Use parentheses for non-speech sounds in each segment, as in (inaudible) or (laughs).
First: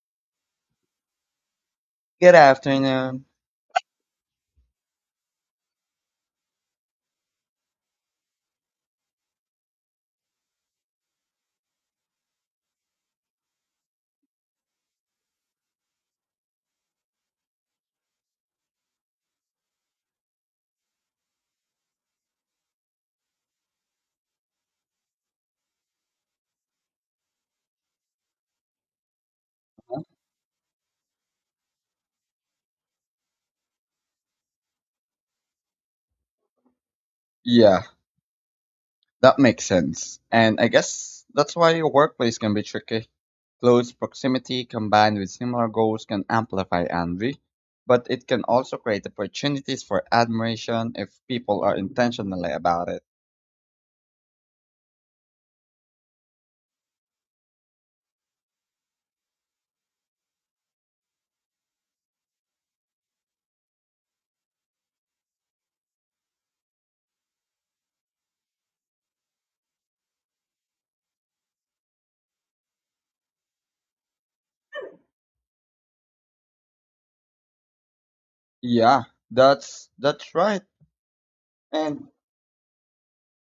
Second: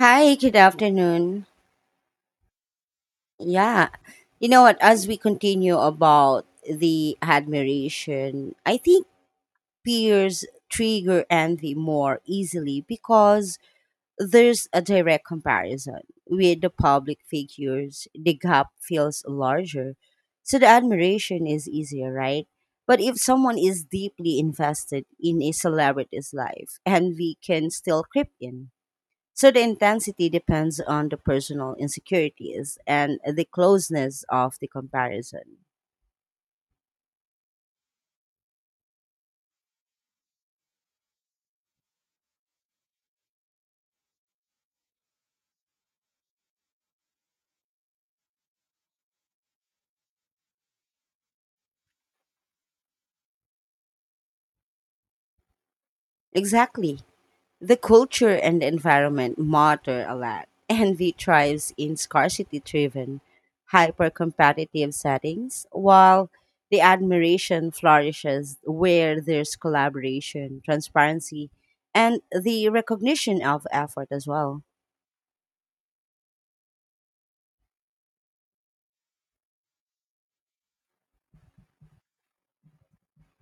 Hi, good afternoon. Good afternoon. Yeah, you know what? As we continue about the admiration, I think peers trigger envy more easily because there's a direct comparison with the public figures. The gap feels larger, so the admiration is easier, right? But if someone is deeply invested in a celebrity's life, envy can still creep in. So the intensity depends on the personal insecurities and the closeness of the comparison. Yeah, that makes sense. And I guess that's why your workplace can be tricky. Close proximity combined with similar goals can amplify envy, but it can also create opportunities for admiration if people are intentionally about it. Exactly. The culture and the environment matter a lot. (laughs) Envy thrives in scarcity driven, hyper competitive settings, while the admiration flourishes where there's collaboration, transparency, and the recognition of effort as well. Yeah, that's right. And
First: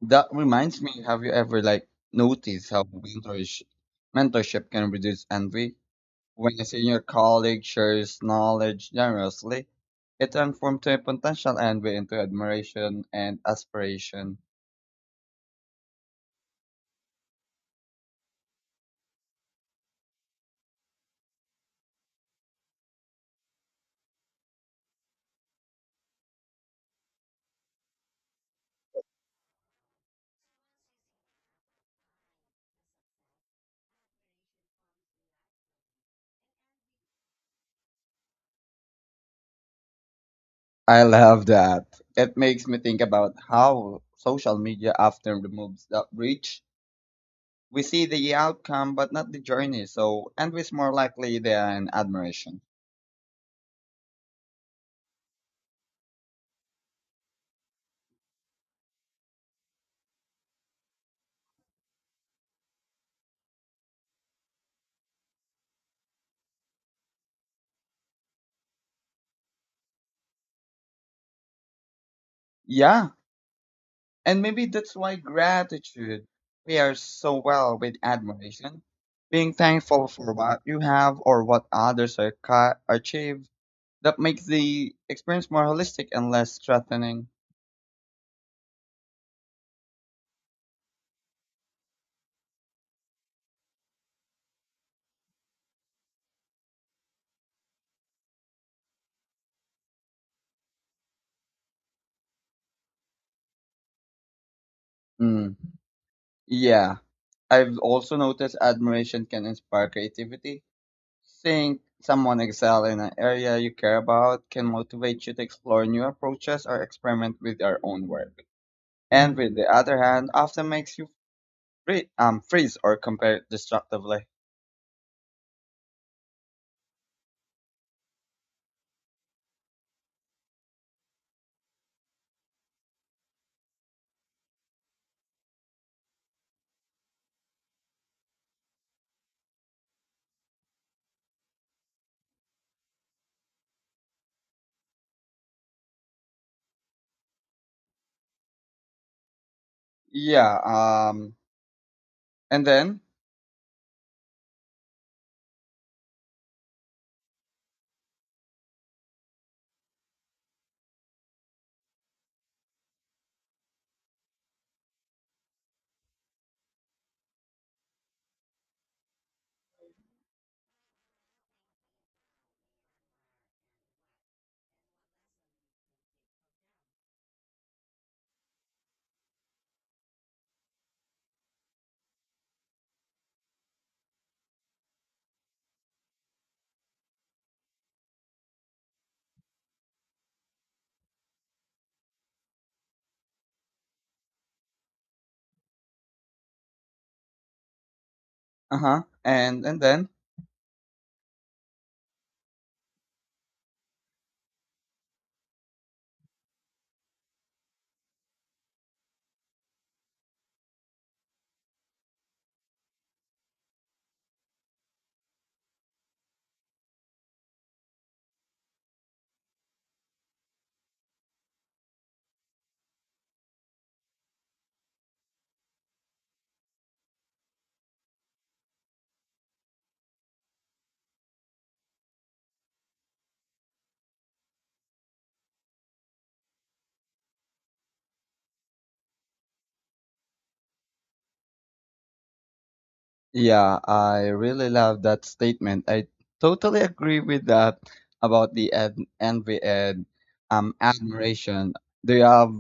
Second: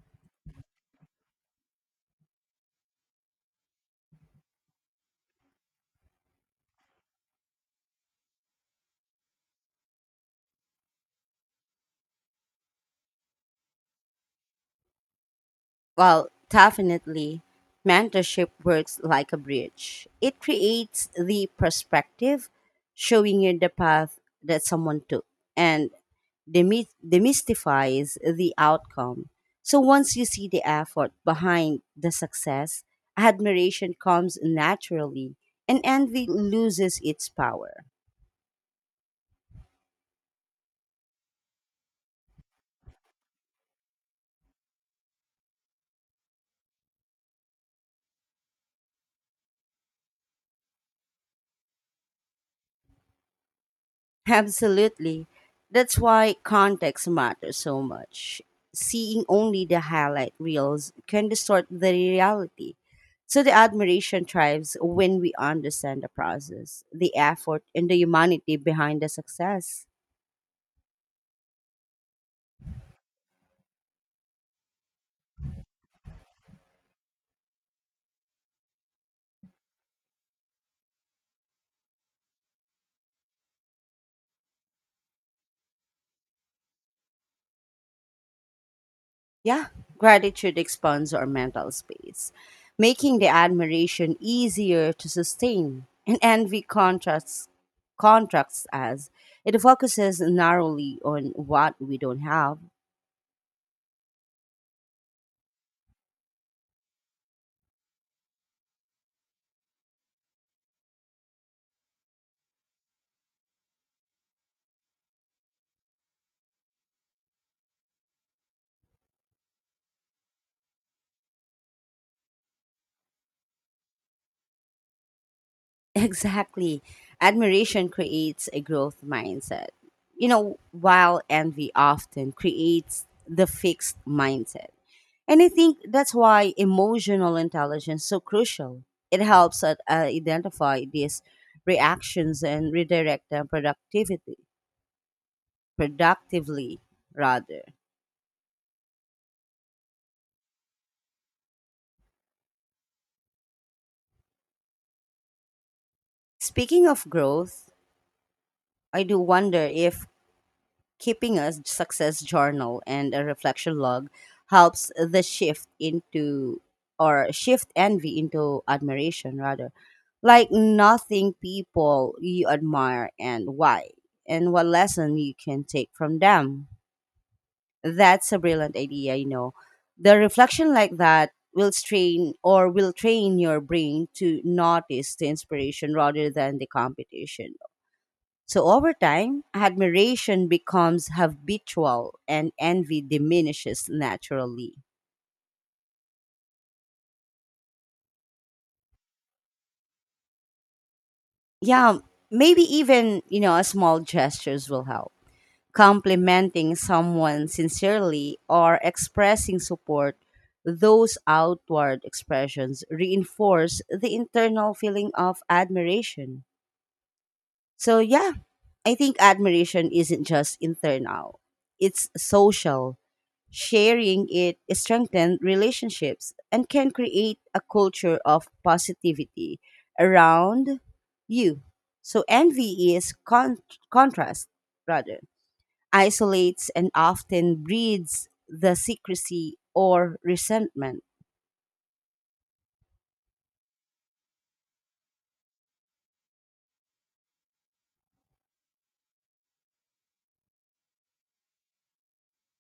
that reminds me, have you ever noticed how mentorship can reduce envy? When a senior colleague shares knowledge generously, it transforms to a potential envy into admiration and aspiration. Well, definitely. Mentorship works like a bridge. It creates the perspective, showing you the path that someone took, and demystifies the outcome. So once you see the effort behind the success, admiration comes naturally, and envy loses its power. I love that. It makes me think about how social media often removes that reach. We see the outcome but not the journey, so envy is more likely than admiration. Absolutely. That's why context matters so much. Seeing only the highlight reels can distort the reality. So the admiration thrives when we understand the process, the effort, and the humanity behind the success. Yeah, and maybe that's why gratitude pairs so well with admiration. Being thankful for what you have or what others are achieve. That makes the experience more holistic and less threatening. Yeah, gratitude expands our mental space, making the admiration easier to sustain. And envy contrasts contracts as it focuses narrowly on what we don't have. Mm. Yeah. I've also noticed admiration can inspire creativity. Seeing someone excel in an area you care about can motivate you to explore new approaches or experiment with your own work. And with the other hand, often makes you freeze or compare destructively. Exactly. Admiration creates a growth mindset. You know, while envy often creates the fixed mindset. And I think that's why emotional intelligence is so crucial. It helps us identify these reactions and redirect them productivity, productively rather. Yeah. Um. And then, Speaking of growth, I do wonder if keeping a success journal and a reflection log helps the shift into or shift envy into admiration rather, like nothing people you admire and why and what lesson you can take from them. That's a brilliant idea, you know, the reflection like that will strain or will train your brain to notice the inspiration rather than the competition. So over time, admiration becomes habitual and envy diminishes naturally. uh huh. And then Yeah, maybe even, you know, small gestures will help. Complimenting someone sincerely or expressing support, those outward expressions reinforce the internal feeling of admiration. So, yeah, I think admiration isn't just internal, it's social. Sharing it strengthens relationships and can create a culture of positivity around you. So envy is contrast rather isolates and often breeds the secrecy or resentment. Yeah, I really love that statement. I totally agree with that about the envy and admiration. Do you have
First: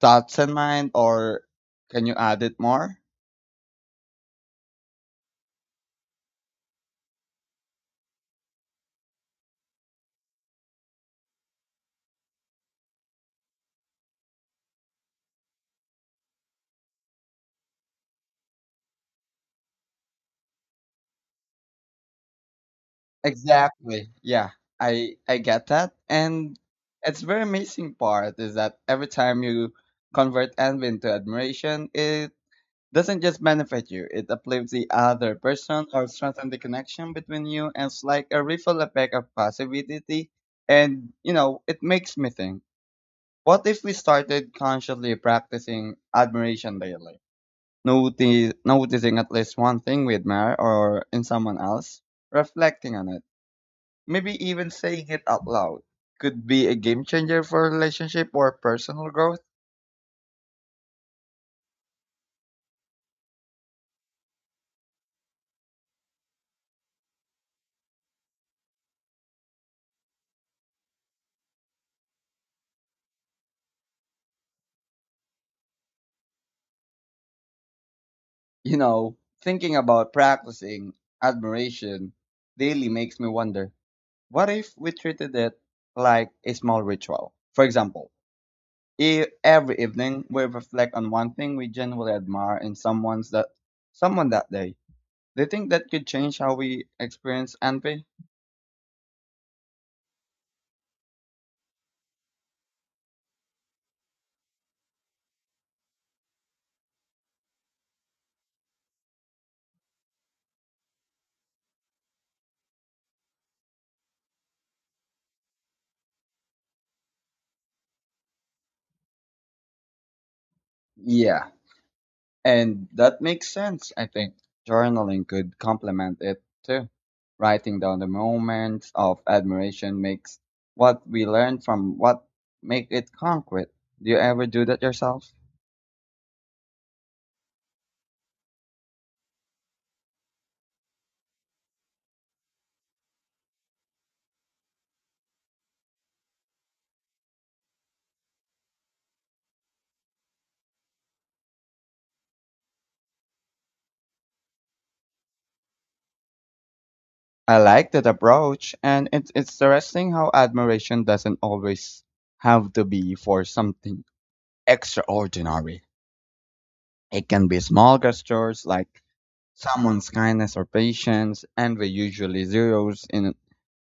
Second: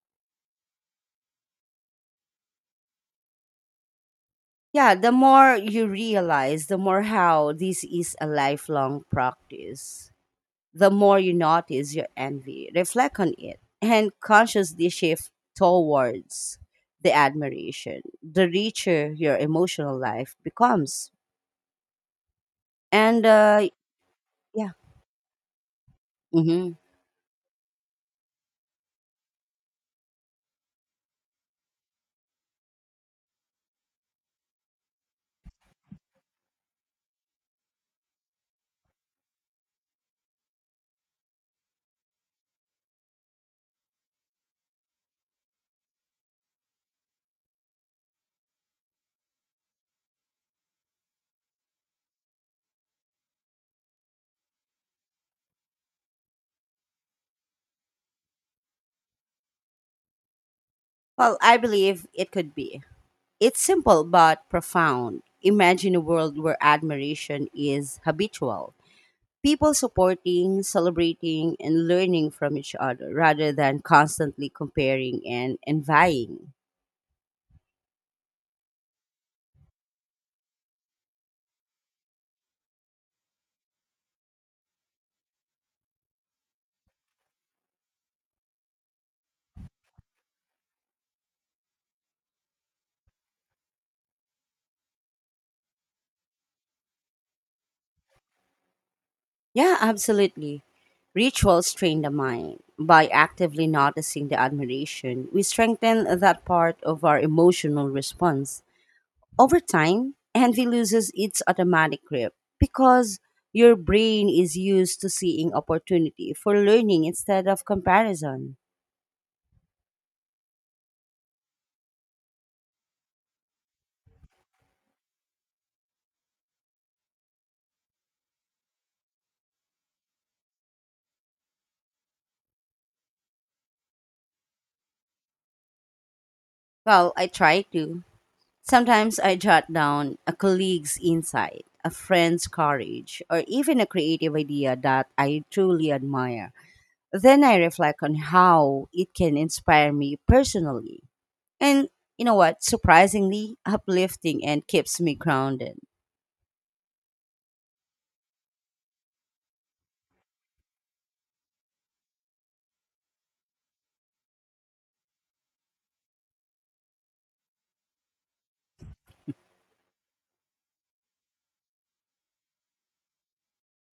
thoughts in mind, or can you add it more? Yeah, the more you realize, the more how this is a lifelong practice. The more you notice your envy, reflect on it, and consciously shift towards the admiration, the richer your emotional life becomes. And Exactly. Yeah, yeah, I get that, and hmm, it's very amazing part is that every time you convert envy into admiration, it doesn't just benefit you, it uplifts the other person or strengthens the connection between you. And it's like a ripple effect of positivity. And, you know, it makes me think what if we started consciously practicing admiration daily? Noticing at least one thing we admire or in someone else, reflecting on it, maybe even saying it out loud could be a game changer for relationship or personal growth. well, I believe it could be. It's simple but profound. Imagine a world where admiration is habitual. People supporting, celebrating, and learning from each other rather than constantly comparing and envying. You know, thinking about practicing admiration daily makes me wonder what if we treated it like a small ritual? For example, if every evening we reflect on one thing we genuinely admire in someone that day. Do you think that could change how we experience envy? Yeah, absolutely. Rituals train the mind. By actively noticing the admiration, we strengthen that part of our emotional response. Over time, envy loses its automatic grip because your brain is used to seeing opportunity for learning instead of comparison. Yeah, and that makes sense, I think. Journaling could complement it too. Writing down the moments of admiration makes what we learn from what make it concrete. Do you ever do that yourself? Well, I try to. Sometimes I jot down a colleague's insight, a friend's courage, or even a creative idea that I truly admire. Then I reflect on how it can inspire me personally. And you know what? Surprisingly uplifting and keeps me grounded. I like that approach, and it's interesting how admiration doesn't always have to be for something extraordinary. It can be small gestures like someone's kindness or patience, and we usually zeroes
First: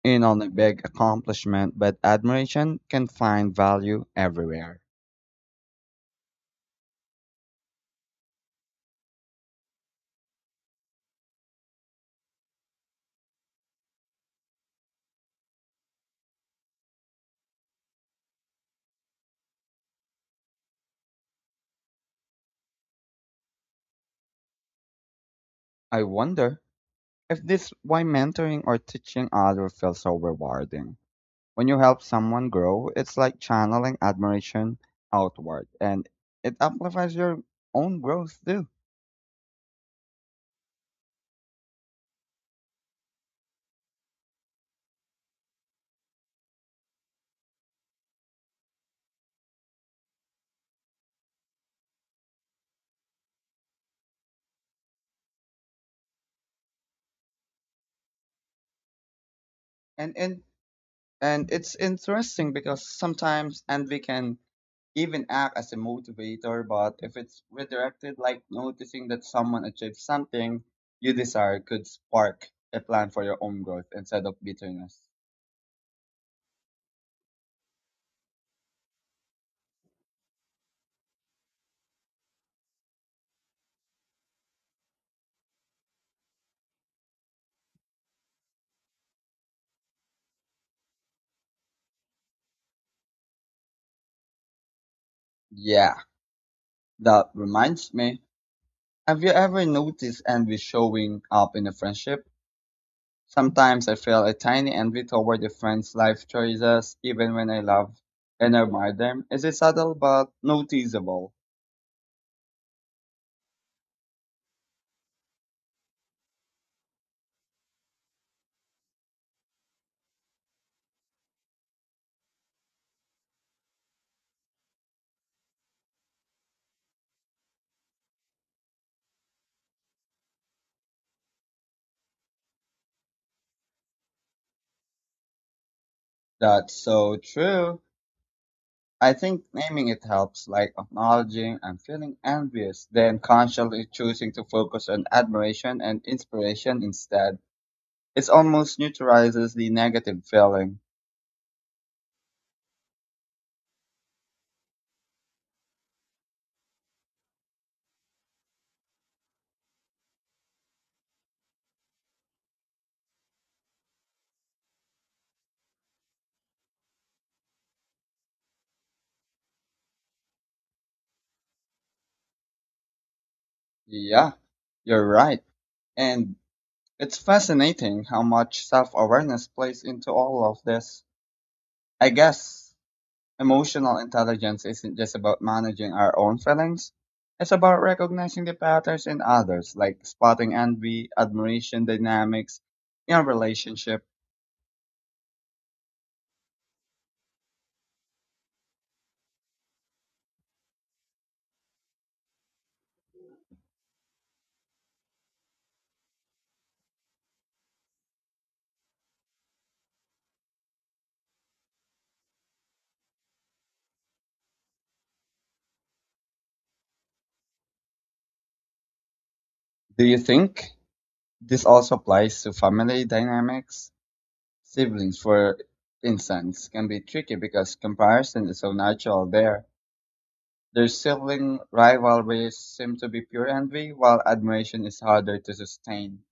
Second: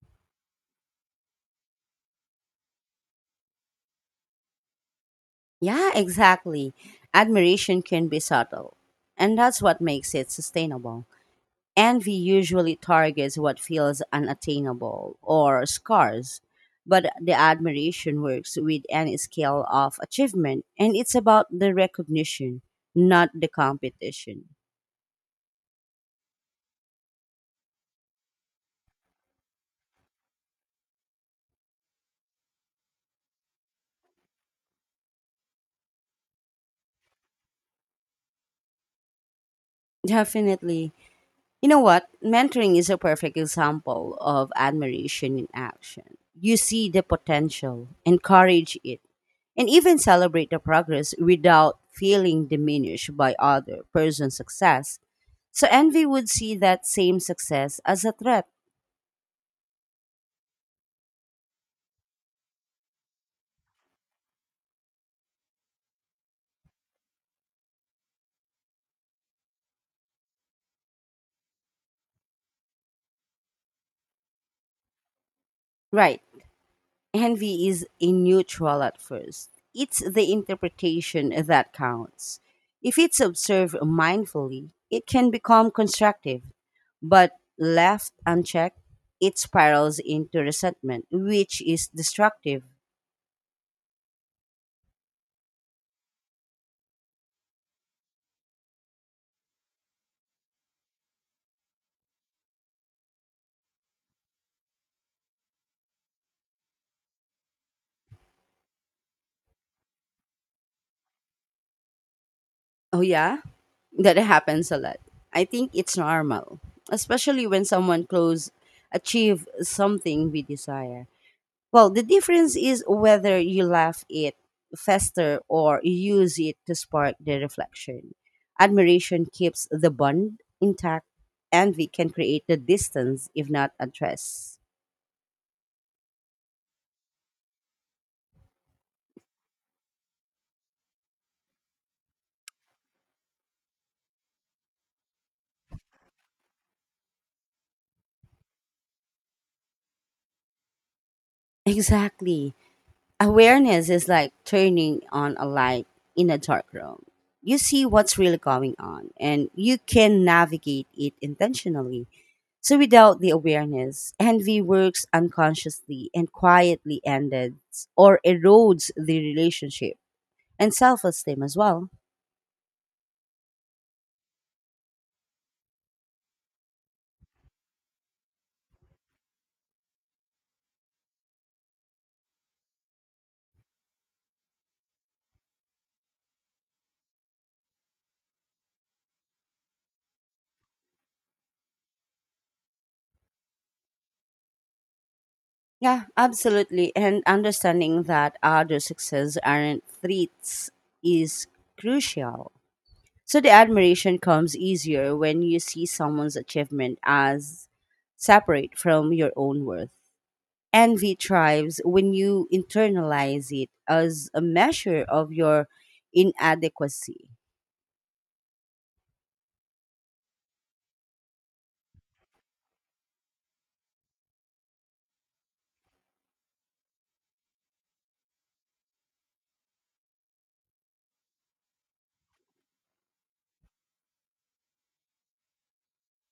in on a big accomplishment, but admiration can find value everywhere. Yeah, exactly. Admiration can be subtle, and that's what makes it sustainable. Envy usually targets what feels unattainable or scars, but the admiration works with any scale of achievement, and it's about the recognition, not the competition. I wonder if this why mentoring or teaching others feels so rewarding. When you help someone grow, it's like channeling admiration outward and it amplifies your own growth too. Definitely. You know what? Mentoring is a perfect example of admiration in action. You see the potential, encourage it, and even celebrate the progress without feeling diminished by other person's success. So envy would see that same success as a threat. And and and it's interesting because sometimes envy can even act as a motivator, but if it's redirected like noticing that someone achieved something you desire could spark a plan for your own growth instead of bitterness. Right. Envy is a neutral at first. It's the interpretation that counts. If it's observed mindfully, it can become constructive, but left unchecked, it spirals into resentment, which is destructive. Yeah, that reminds me. Have you ever noticed envy showing up in a friendship? Sometimes I feel a tiny envy toward the friends' life choices, even when I love and admire them. It's a subtle but noticeable. Oh, yeah? That happens a lot. I think it's normal, especially when someone close achieve something we desire. Well, the difference is whether you laugh it fester or use it to spark the reflection. Admiration keeps the bond intact. Envy can create the distance if not address. That's so true. I think naming it helps, like acknowledging I'm feeling envious, then consciously choosing to focus on admiration and inspiration instead. It almost neutralizes the negative feeling. (laughs) Exactly. Awareness is like turning on a light in a dark room. You see what's really going on and you can navigate it intentionally. So without the awareness, envy works unconsciously and quietly ends or erodes the relationship and self esteem as well. Yeah, you're right. And it's fascinating how much self awareness plays into all of this. I guess emotional intelligence isn't just about managing our own feelings. It's about recognizing the patterns in others, like spotting envy, admiration dynamics in a relationship. Yeah, absolutely. And understanding that other success aren't threats is crucial. So the admiration comes easier when you see someone's achievement as separate from your own worth. Envy thrives when you internalize it as a measure of your inadequacy. Do you think this also applies to family dynamics? Siblings, for instance, can be tricky because comparison is so natural there. Their sibling rivalries seem to be pure envy, while admiration is harder to sustain.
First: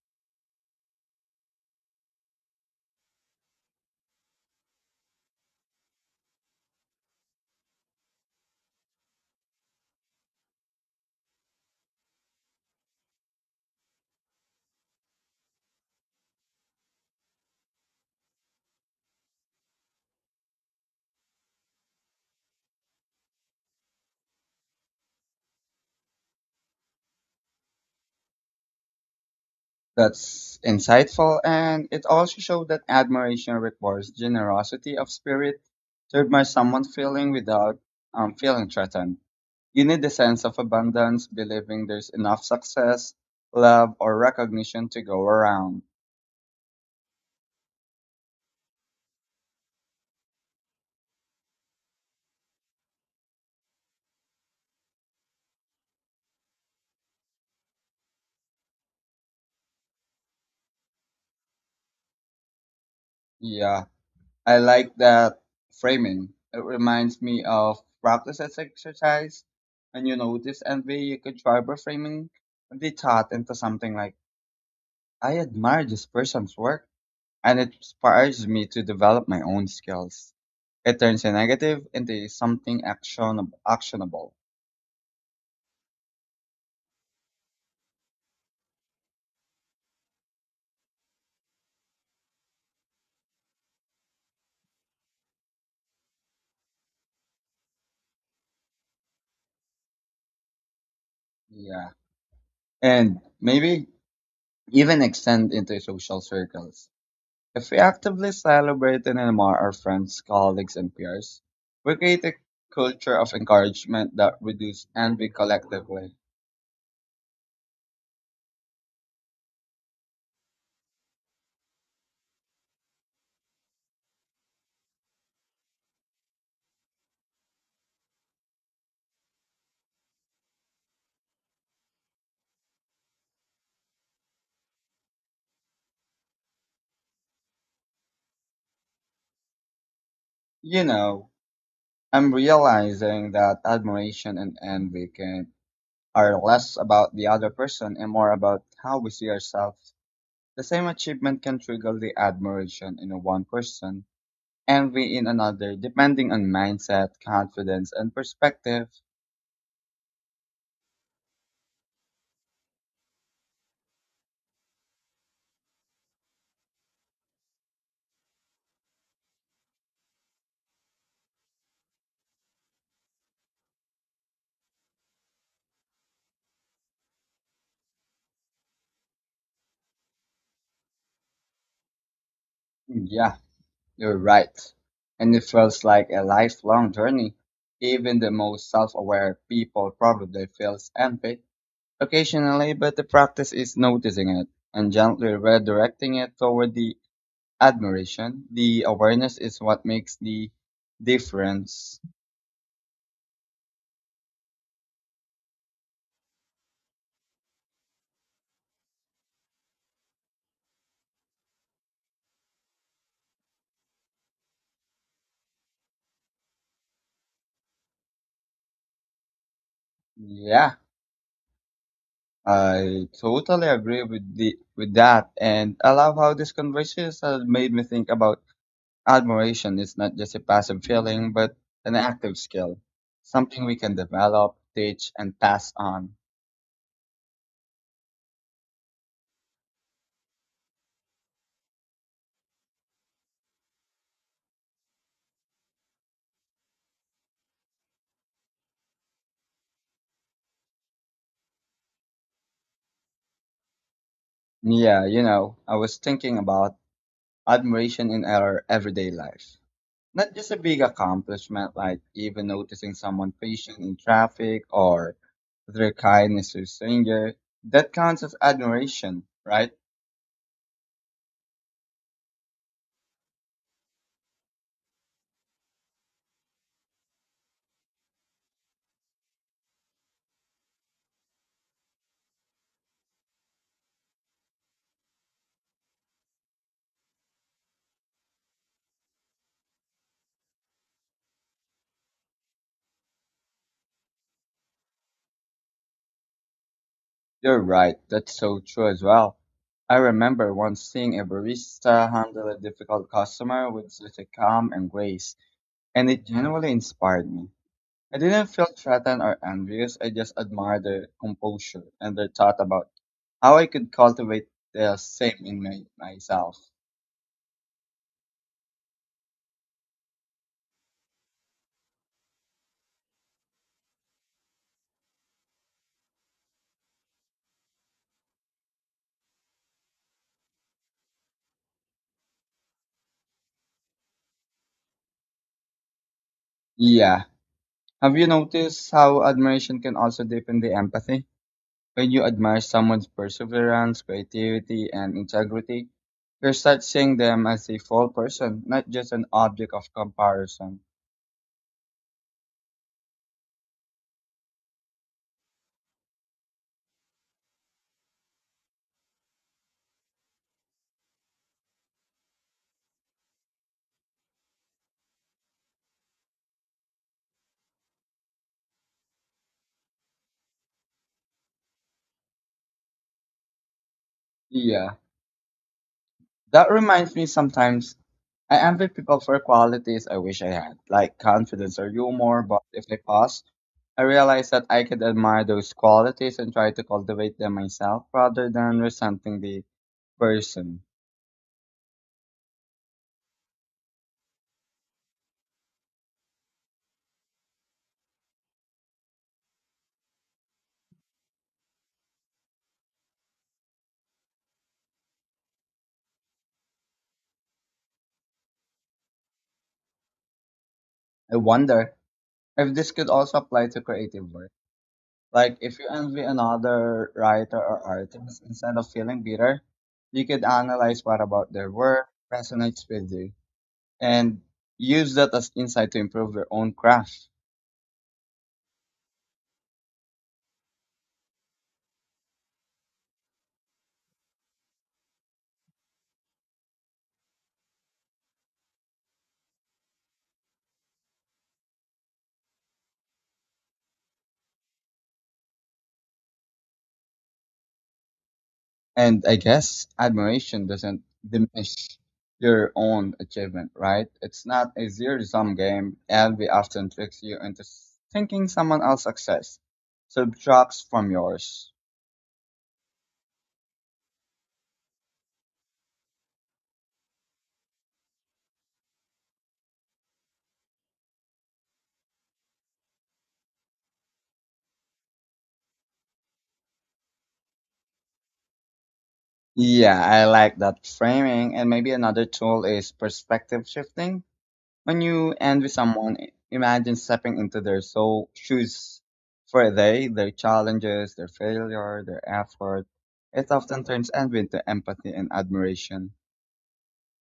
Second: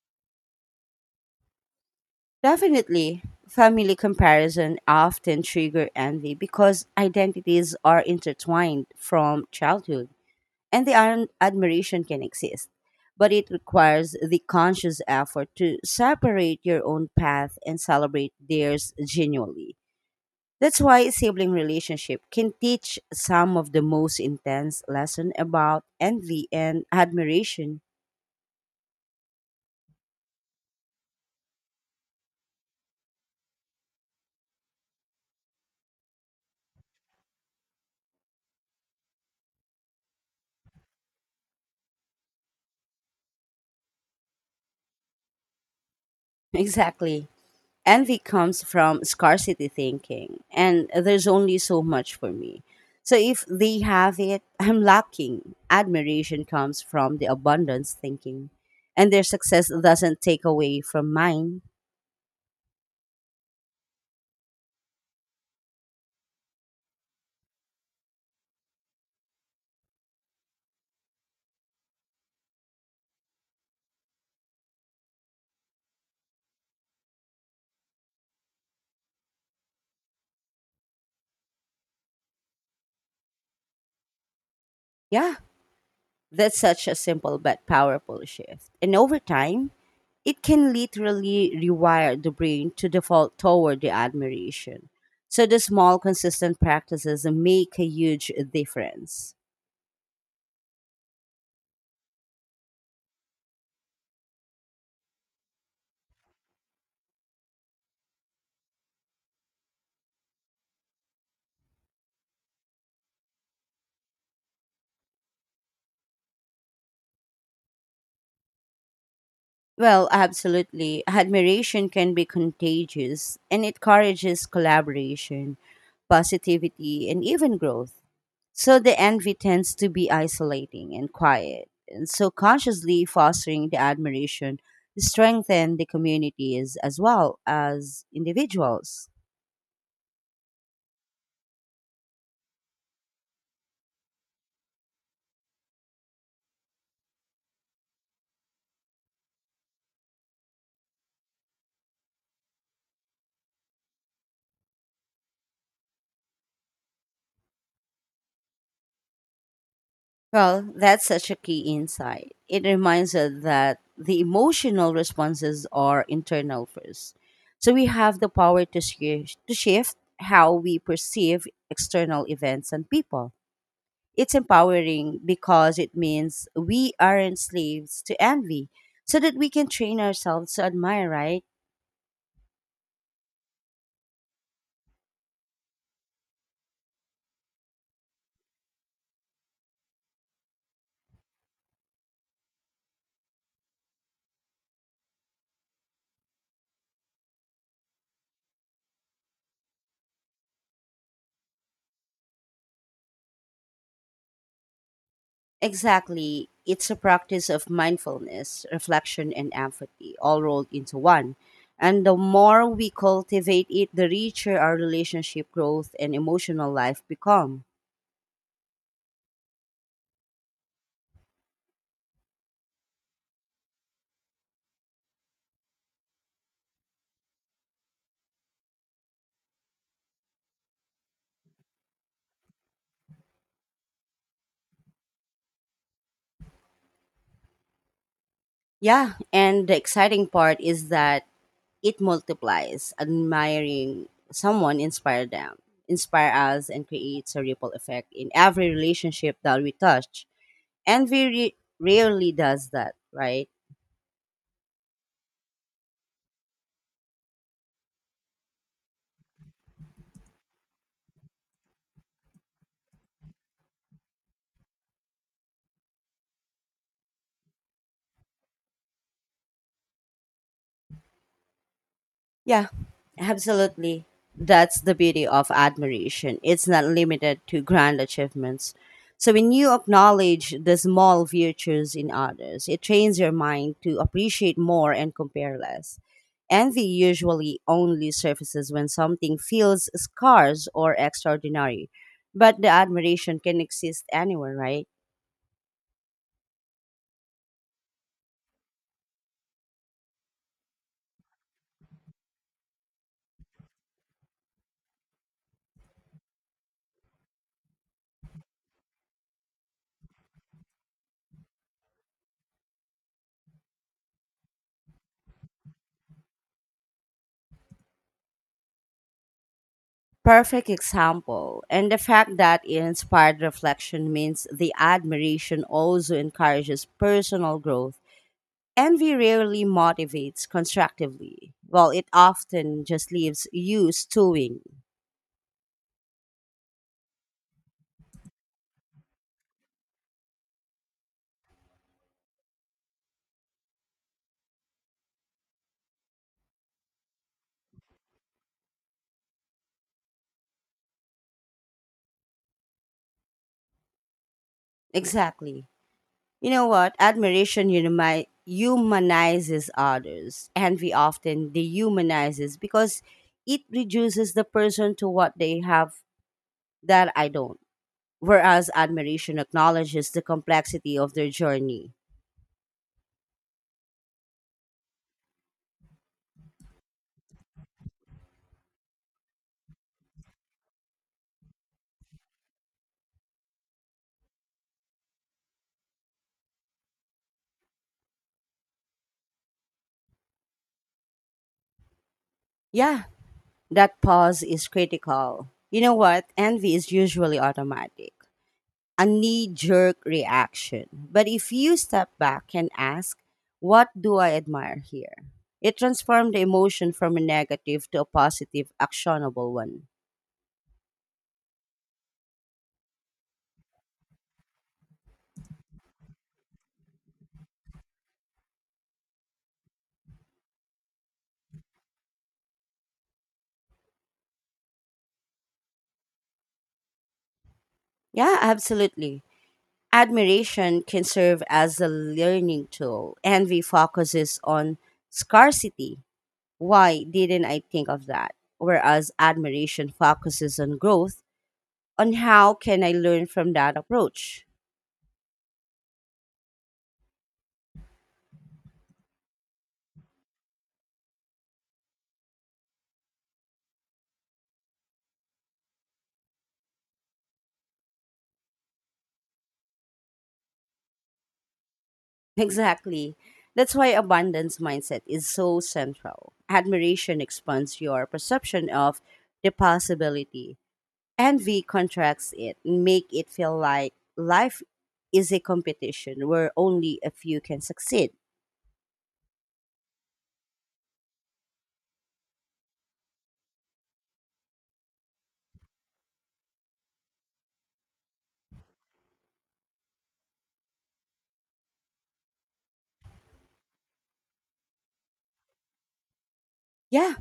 Definitely, family comparison often trigger envy because identities are intertwined from childhood, and the iron admiration can exist. But it requires the conscious effort to separate your own path and celebrate theirs genuinely. That's why sibling relationship can teach some of the most intense lesson about envy and admiration. (laughs) That's insightful, and it also showed that admiration requires generosity of spirit to admire someone feeling without feeling threatened. You need the sense of abundance, believing there's enough success, love, or recognition to go around. Exactly. Envy comes from scarcity thinking, and there's only so much for me, so if they have it, I'm lacking. Admiration comes from the abundance thinking, and their success doesn't take away from mine. Yeah, I like that framing. It reminds me of practice as exercise. When you notice envy, you could try by framing the thought into something like, I admire this person's work and it inspires me to develop my own skills. It turns a negative into something actionable. Yeah, that's such a simple but powerful shift, and over time it can literally rewire the brain to default toward the admiration. So the small consistent practices make a huge difference. Yeah. And maybe even extend into social circles. If we actively celebrate and admire our friends, colleagues, and peers, we create a culture of encouragement that reduces envy collectively. Well, absolutely. Admiration can be contagious, and it encourages collaboration, positivity, and even growth. So the envy tends to be isolating and quiet. And so consciously fostering the admiration strengthen the communities as well as individuals. You know, I'm realizing that admiration and envy can are less about the other person and more about how we see ourselves. The same achievement can trigger the admiration in one person, envy in another, depending on mindset, confidence, and perspective. Well, that's such a key insight. It reminds us that the emotional responses are internal first. So we have the power to, shift how we perceive external events and people. It's empowering because it means we aren't slaves to envy, so that we can train ourselves to admire, right? Hmm, yeah, you're right. And it feels like a lifelong journey. Even the most self-aware people probably feels envy occasionally, but the practice is noticing it and gently redirecting it toward the admiration. The awareness is what makes the difference. Exactly. It's a practice of mindfulness, reflection, and empathy, all rolled into one. And the more we cultivate it, the richer our relationship growth and emotional life become. Yeah. I totally agree with the with that, and I love how this conversation has made me think about admiration. It's not just a passive feeling, but an active skill, something we can develop, teach, and pass on. Yeah, and the exciting part is that it multiplies. Admiring someone inspire them, inspire us, and creates a ripple effect in every relationship that we touch. Envy rarely does that, right? Yeah, you know, I was thinking about admiration in our everyday life, not just a big accomplishment like even noticing someone patient in traffic or their kindness to a stranger. That counts as admiration, right? Yeah, absolutely. That's the beauty of admiration. It's not limited to grand achievements. So when you acknowledge the small virtues in others, it trains your mind to appreciate more and compare less. Envy usually only surfaces when something feels scarce or extraordinary, but the admiration can exist anywhere, right? You're right, that's so true as well. I remember once seeing a barista handle a difficult customer with such a calm and grace, and it genuinely inspired me. I didn't feel threatened or envious, I just admired their composure and their thought about how I could cultivate the same in myself. Perfect example. And the fact that it inspired reflection means the admiration also encourages personal growth. Envy rarely motivates constructively, while it often just leaves you stewing. Yeah. Have you noticed how admiration can also deepen the empathy? When you admire someone's perseverance, creativity, and integrity, you're start seeing them as a full person, not just an object of comparison. Exactly. You know what? Admiration humanizes others. Envy often dehumanizes because it reduces the person to what they have that I don't. Whereas admiration acknowledges the complexity of their journey. Yeah. That reminds me sometimes I envy people for qualities I wish I had, like confidence or humor, but if I pause, I realize that I could admire those qualities and try to cultivate them myself rather than resenting the person. Yeah, that pause is critical. You know what? Envy is usually automatic, a knee jerk reaction. But if you step back and ask, what do I admire here? It transformed the emotion from a negative to a positive, actionable one. I wonder if this could also apply to creative work. Like if you envy another writer or artist, instead of feeling bitter, you could analyze what about their work resonates with you and use that as insight to improve your own craft. Yeah, absolutely. Admiration can serve as a learning tool. Envy focuses on scarcity. Why didn't I think of that? Whereas admiration focuses on growth, on how can I learn from that approach? (laughs) And I guess admiration doesn't diminish your own achievement, right? It's not a zero sum game. Envy often tricks you into thinking someone else's success subtracts from yours. Exactly. That's why abundance mindset is so central. Admiration expands your perception of the possibility. Envy contracts it, make it feel like life is a competition where only a few can succeed. Yeah, I like that framing. And maybe another tool is perspective shifting. When you envy someone, imagine stepping into their soul shoes for a day, their challenges, their failure, their effort. It often turns envy into empathy and admiration. Yeah,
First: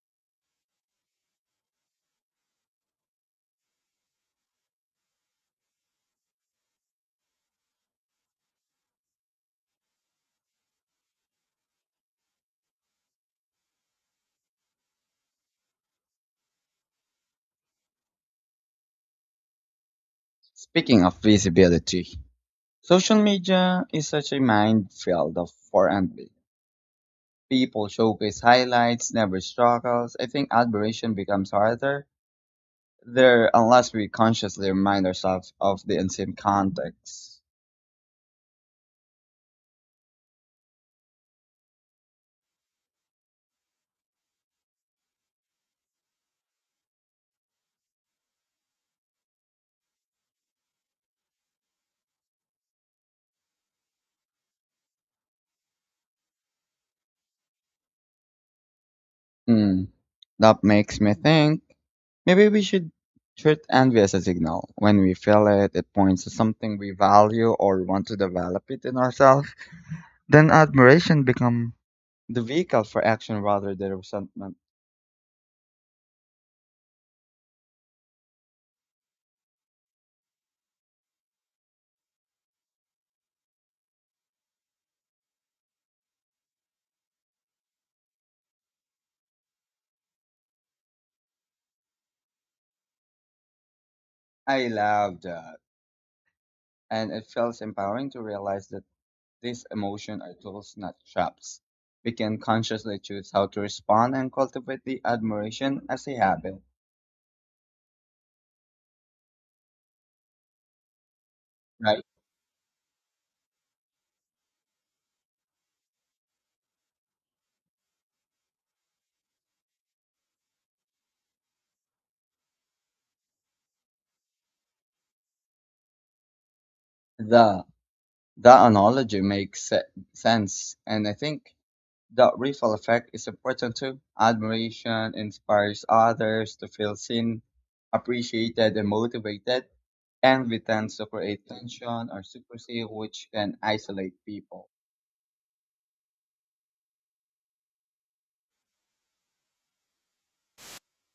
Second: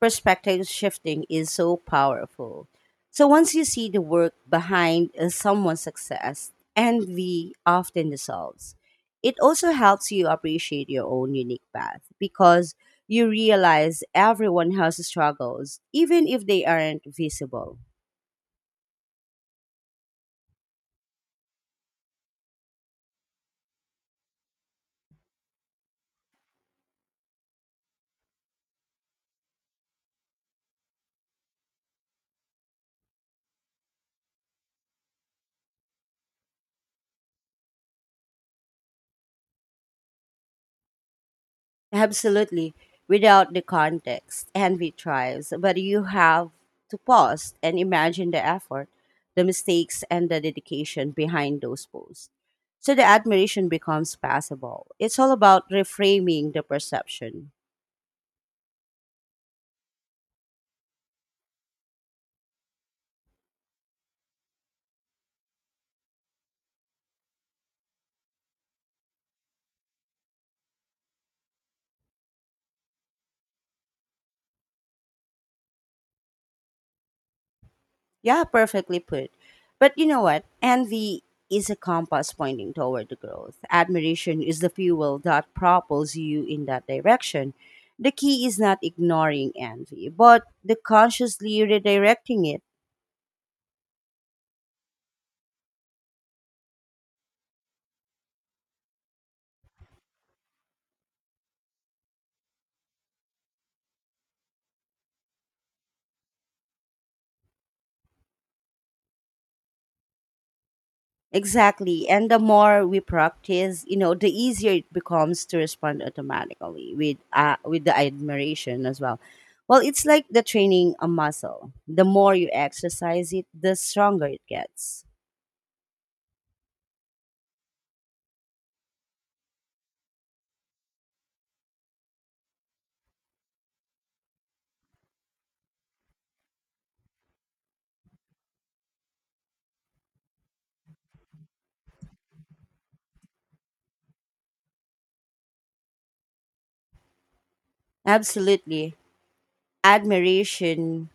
perspective shifting is so powerful. So once you see the work behind someone's success, envy often dissolves. It also helps you appreciate your own unique path because you realize everyone has struggles, even if they aren't visible. Speaking of visibility, social media is such a minefield of for envy. People showcase highlights, never struggles. I think admiration becomes harder there unless we consciously remind ourselves of the unseen context. Absolutely. Without the context, envy thrives, but you have to pause and imagine the effort, the mistakes, and the dedication behind those posts. So the admiration becomes passable. It's all about reframing the perception. Hmm, that makes me think. Maybe we should treat envy as a signal. When we feel it, it points to something we value or want to develop it in ourselves. Then admiration becomes the vehicle for action rather than resentment. Yeah, perfectly put. But you know what? Envy is a compass pointing toward the growth. Admiration is the fuel that propels you in that direction. The key is not ignoring envy, but the consciously redirecting it. I love that. And it feels empowering to realize that these emotions are tools, not traps. We can consciously choose how to respond and cultivate the admiration as a habit, right? Exactly. And the more we practice, you know, the easier it becomes to respond automatically with the admiration as well. Well, it's like the training a muscle. The more you exercise it, the stronger it gets. The the analogy makes sense, and I think the ripple effect is important too. Admiration inspires others to feel seen, appreciated, and motivated. Envy tends to create tension or secrecy, which can isolate people. Absolutely. Admiration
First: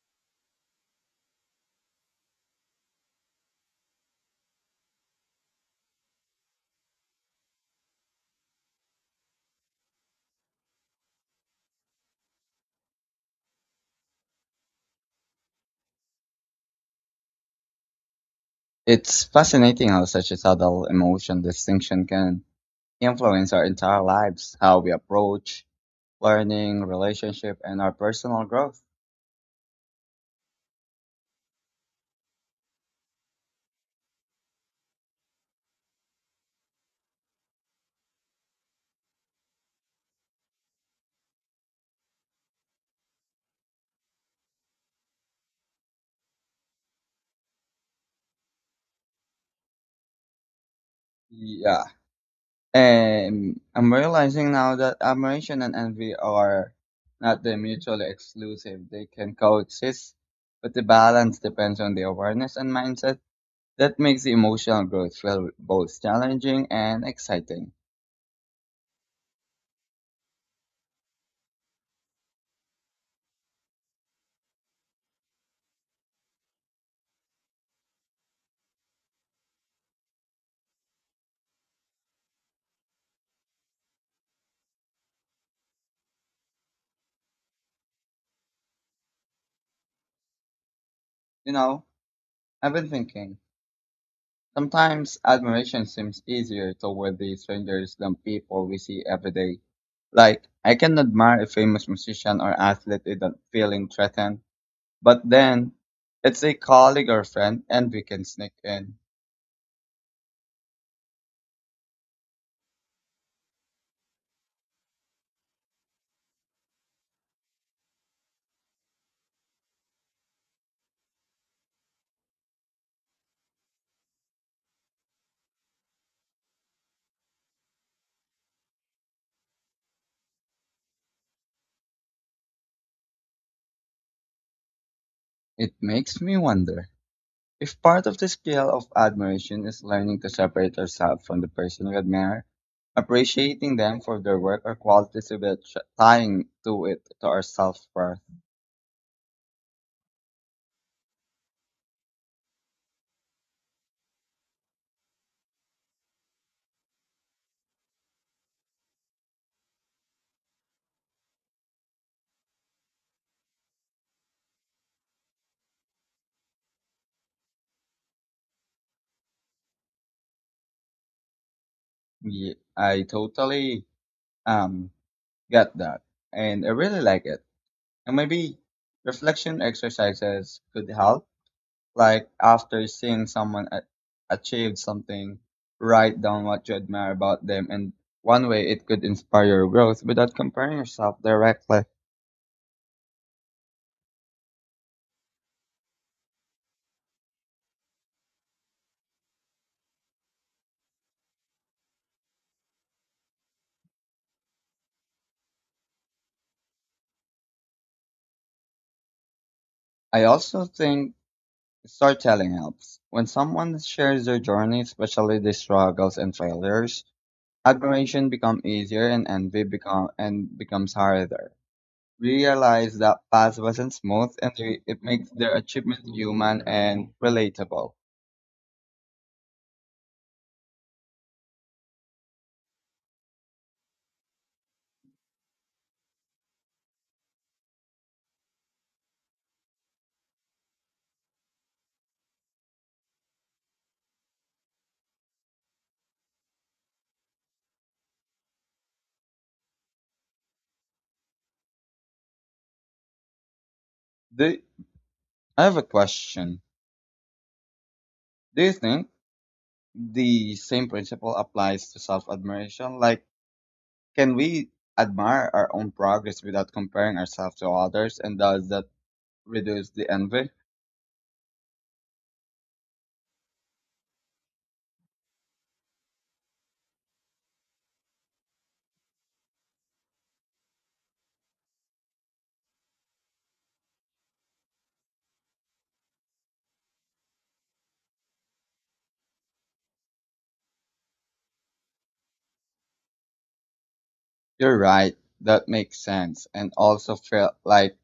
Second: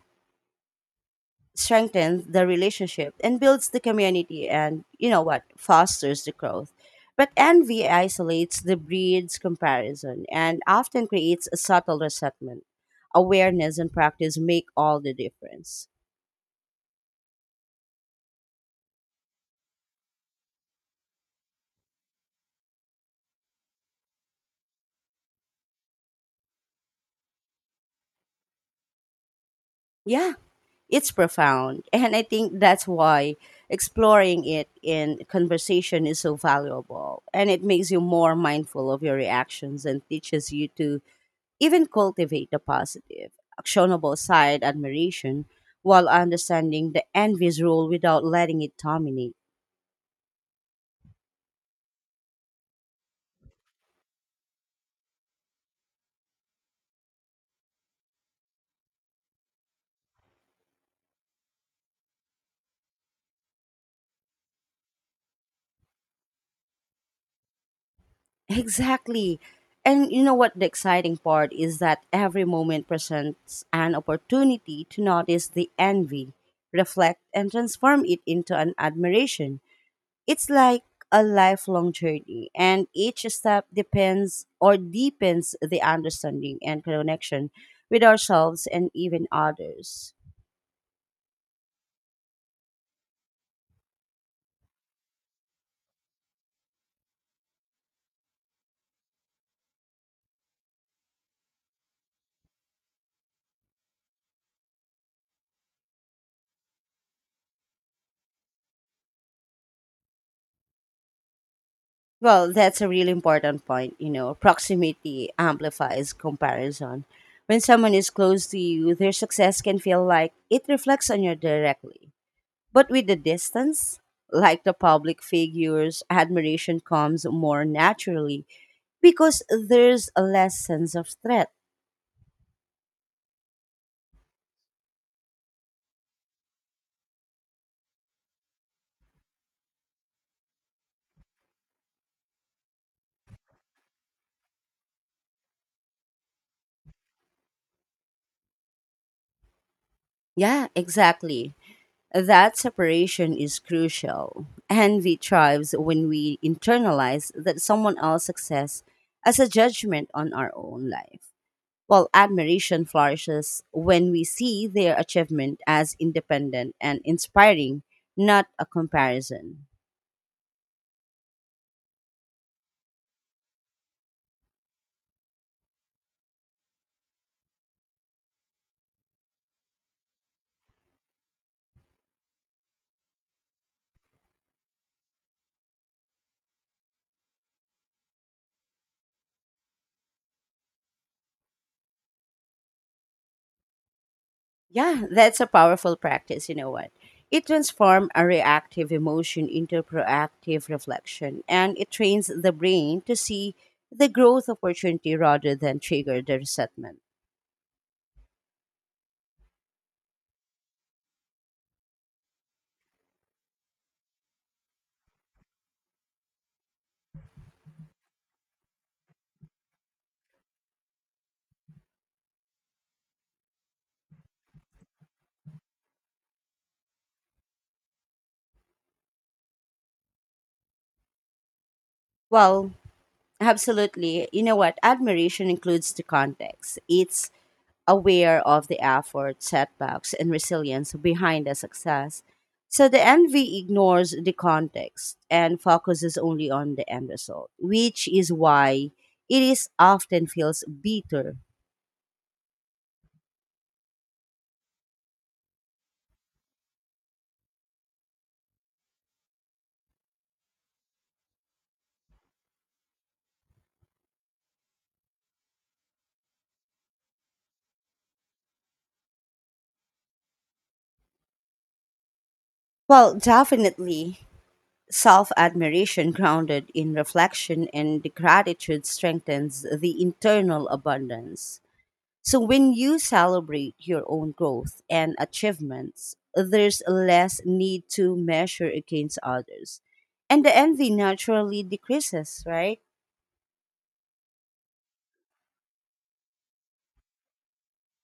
strengthens the relationship and builds the community, and you know what, fosters the growth. But envy isolates the breeds comparison and often creates a subtle resentment. Awareness and practice make all the difference. It's fascinating how such a subtle emotion distinction can influence our entire lives, how we approach learning, relationship, and our personal growth. Yeah, it's profound. (laughs) And I think that's why exploring it in conversation is so valuable, and it makes you more mindful of your reactions and teaches you to even cultivate the positive, actionable side admiration while understanding the envy's rule without letting it dominate. (laughs) Yeah, I'm realizing now that admiration and envy are not the mutually exclusive. They can coexist, but the balance depends on the awareness and mindset that makes the emotional growth feel both challenging and exciting. Exactly. And you know what, the exciting part is that every moment presents an opportunity to notice the envy, reflect, and transform it into an admiration. It's like a lifelong journey, and each step depends or deepens the understanding and connection with ourselves and even others. You know, I've been thinking, sometimes admiration seems easier toward the strangers than people we see every day. Like, I can admire a famous musician or athlete without feeling threatened. But then, it's a colleague or friend and we can sneak in. Well, that's a really important point. You know, proximity amplifies comparison. When someone is close to you, their success can feel like it reflects on you directly. But with the distance, like the public figures, admiration comes more naturally because there's a less sense of threat. It makes me wonder if part of the skill of admiration is learning to separate ourselves from the person we admire, appreciating them for their work or qualities without tying to it to our self-worth. Yeah, exactly. That separation is crucial. Envy thrives when we internalize that someone else's success as a judgment on our own life. Well, admiration flourishes when we see their achievement as independent and inspiring, not a comparison. I totally um get that, and I really like it. And maybe reflection exercises could help. Like after seeing someone achieve something, write down what you admire about them, and one way it could inspire your growth without comparing yourself directly. Yeah, that's a powerful practice, you know what? It transforms a reactive emotion into proactive reflection, and it trains the brain to see the growth opportunity rather than trigger the resentment. I also think storytelling helps. When someone shares their journey, especially their struggles and failures, admiration becomes easier and envy becomes harder. Realize that path wasn't smooth, and they, it makes their achievement human and relatable. Well, absolutely. You know what? Admiration includes the context. It's aware of the effort, setbacks, and resilience behind the success. So the envy ignores the context and focuses only on the end result, which is why it is often feels bitter. Do, I have a question. Do you think the same principle applies to self admiration. Like, can we admire our own progress without comparing ourselves to others? And does that reduce the envy? Well, definitely, self admiration grounded in reflection and gratitude strengthens the internal abundance. So when you celebrate your own growth and achievements, there's less need to measure against others. And the envy naturally decreases, right? You're right. That makes sense. And also feel like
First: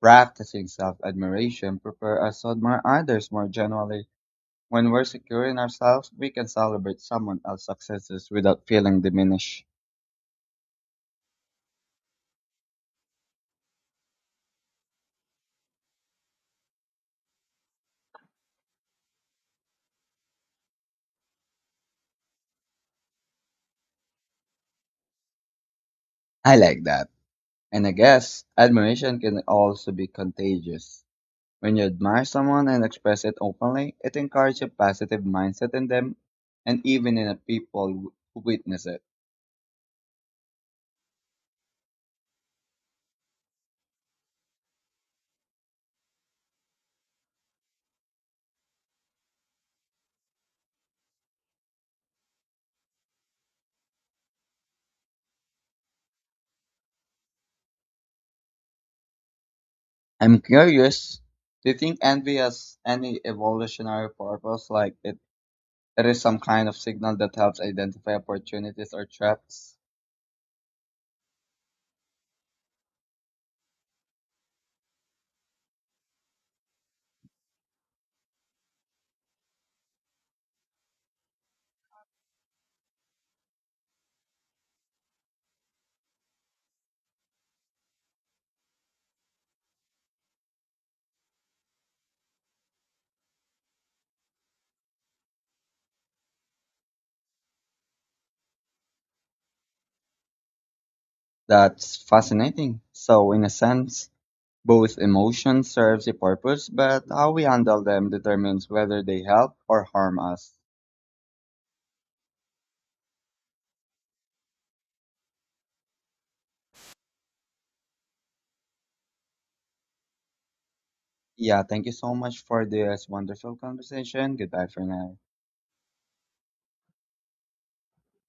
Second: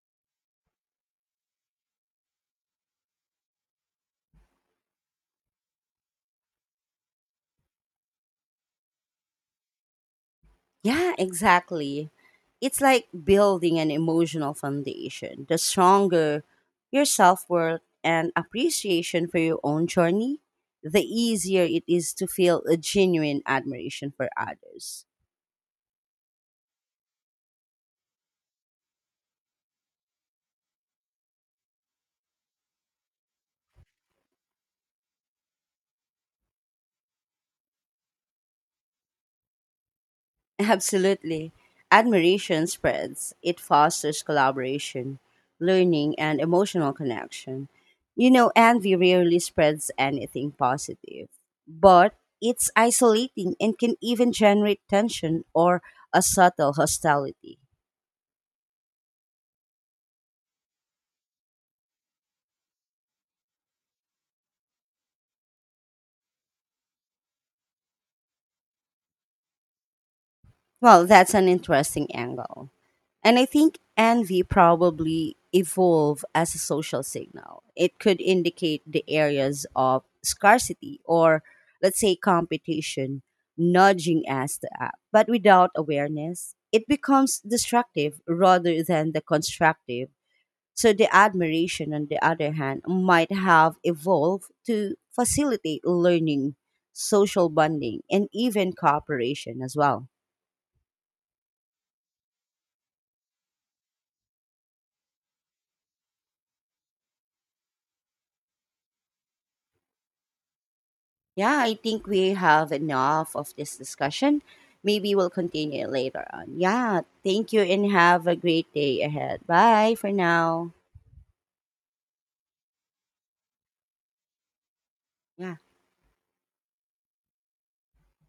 practicing self admiration prepare us to admire others more generally. When we're secure in ourselves, we can celebrate someone else's successes without feeling diminished. Yeah, exactly. It's like building an emotional foundation. The stronger your self worth and appreciation for your own journey, the easier it is to feel a genuine admiration for others. I like that. And I guess admiration can also be contagious. When you admire someone and express it openly, it encourages a positive mindset in them and even in the people who witness it. Absolutely. Admiration spreads, it fosters collaboration, learning, and emotional connection. You know, envy rarely spreads anything positive, but it's isolating and can even generate tension or a subtle hostility. I'm curious, do you think envy has any evolutionary purpose? Like it is some kind of signal that helps identify opportunities or traps? Well, that's an interesting angle. And I think envy probably evolved as a social signal. It could indicate the areas of scarcity or, let's say, competition, nudging us to act. But without awareness, it becomes destructive rather than the constructive. So the admiration, on the other hand, might have evolved to facilitate learning, social bonding, and even cooperation as well. That's fascinating. So in a sense, both emotions serves a purpose, but how we handle them determines whether they help or harm us. Yeah, I think we have enough of this discussion. Maybe we'll continue later on. Yeah, thank you and have a great day ahead. Bye for now. Yeah, thank you so much for this wonderful conversation. Goodbye for now. Yeah.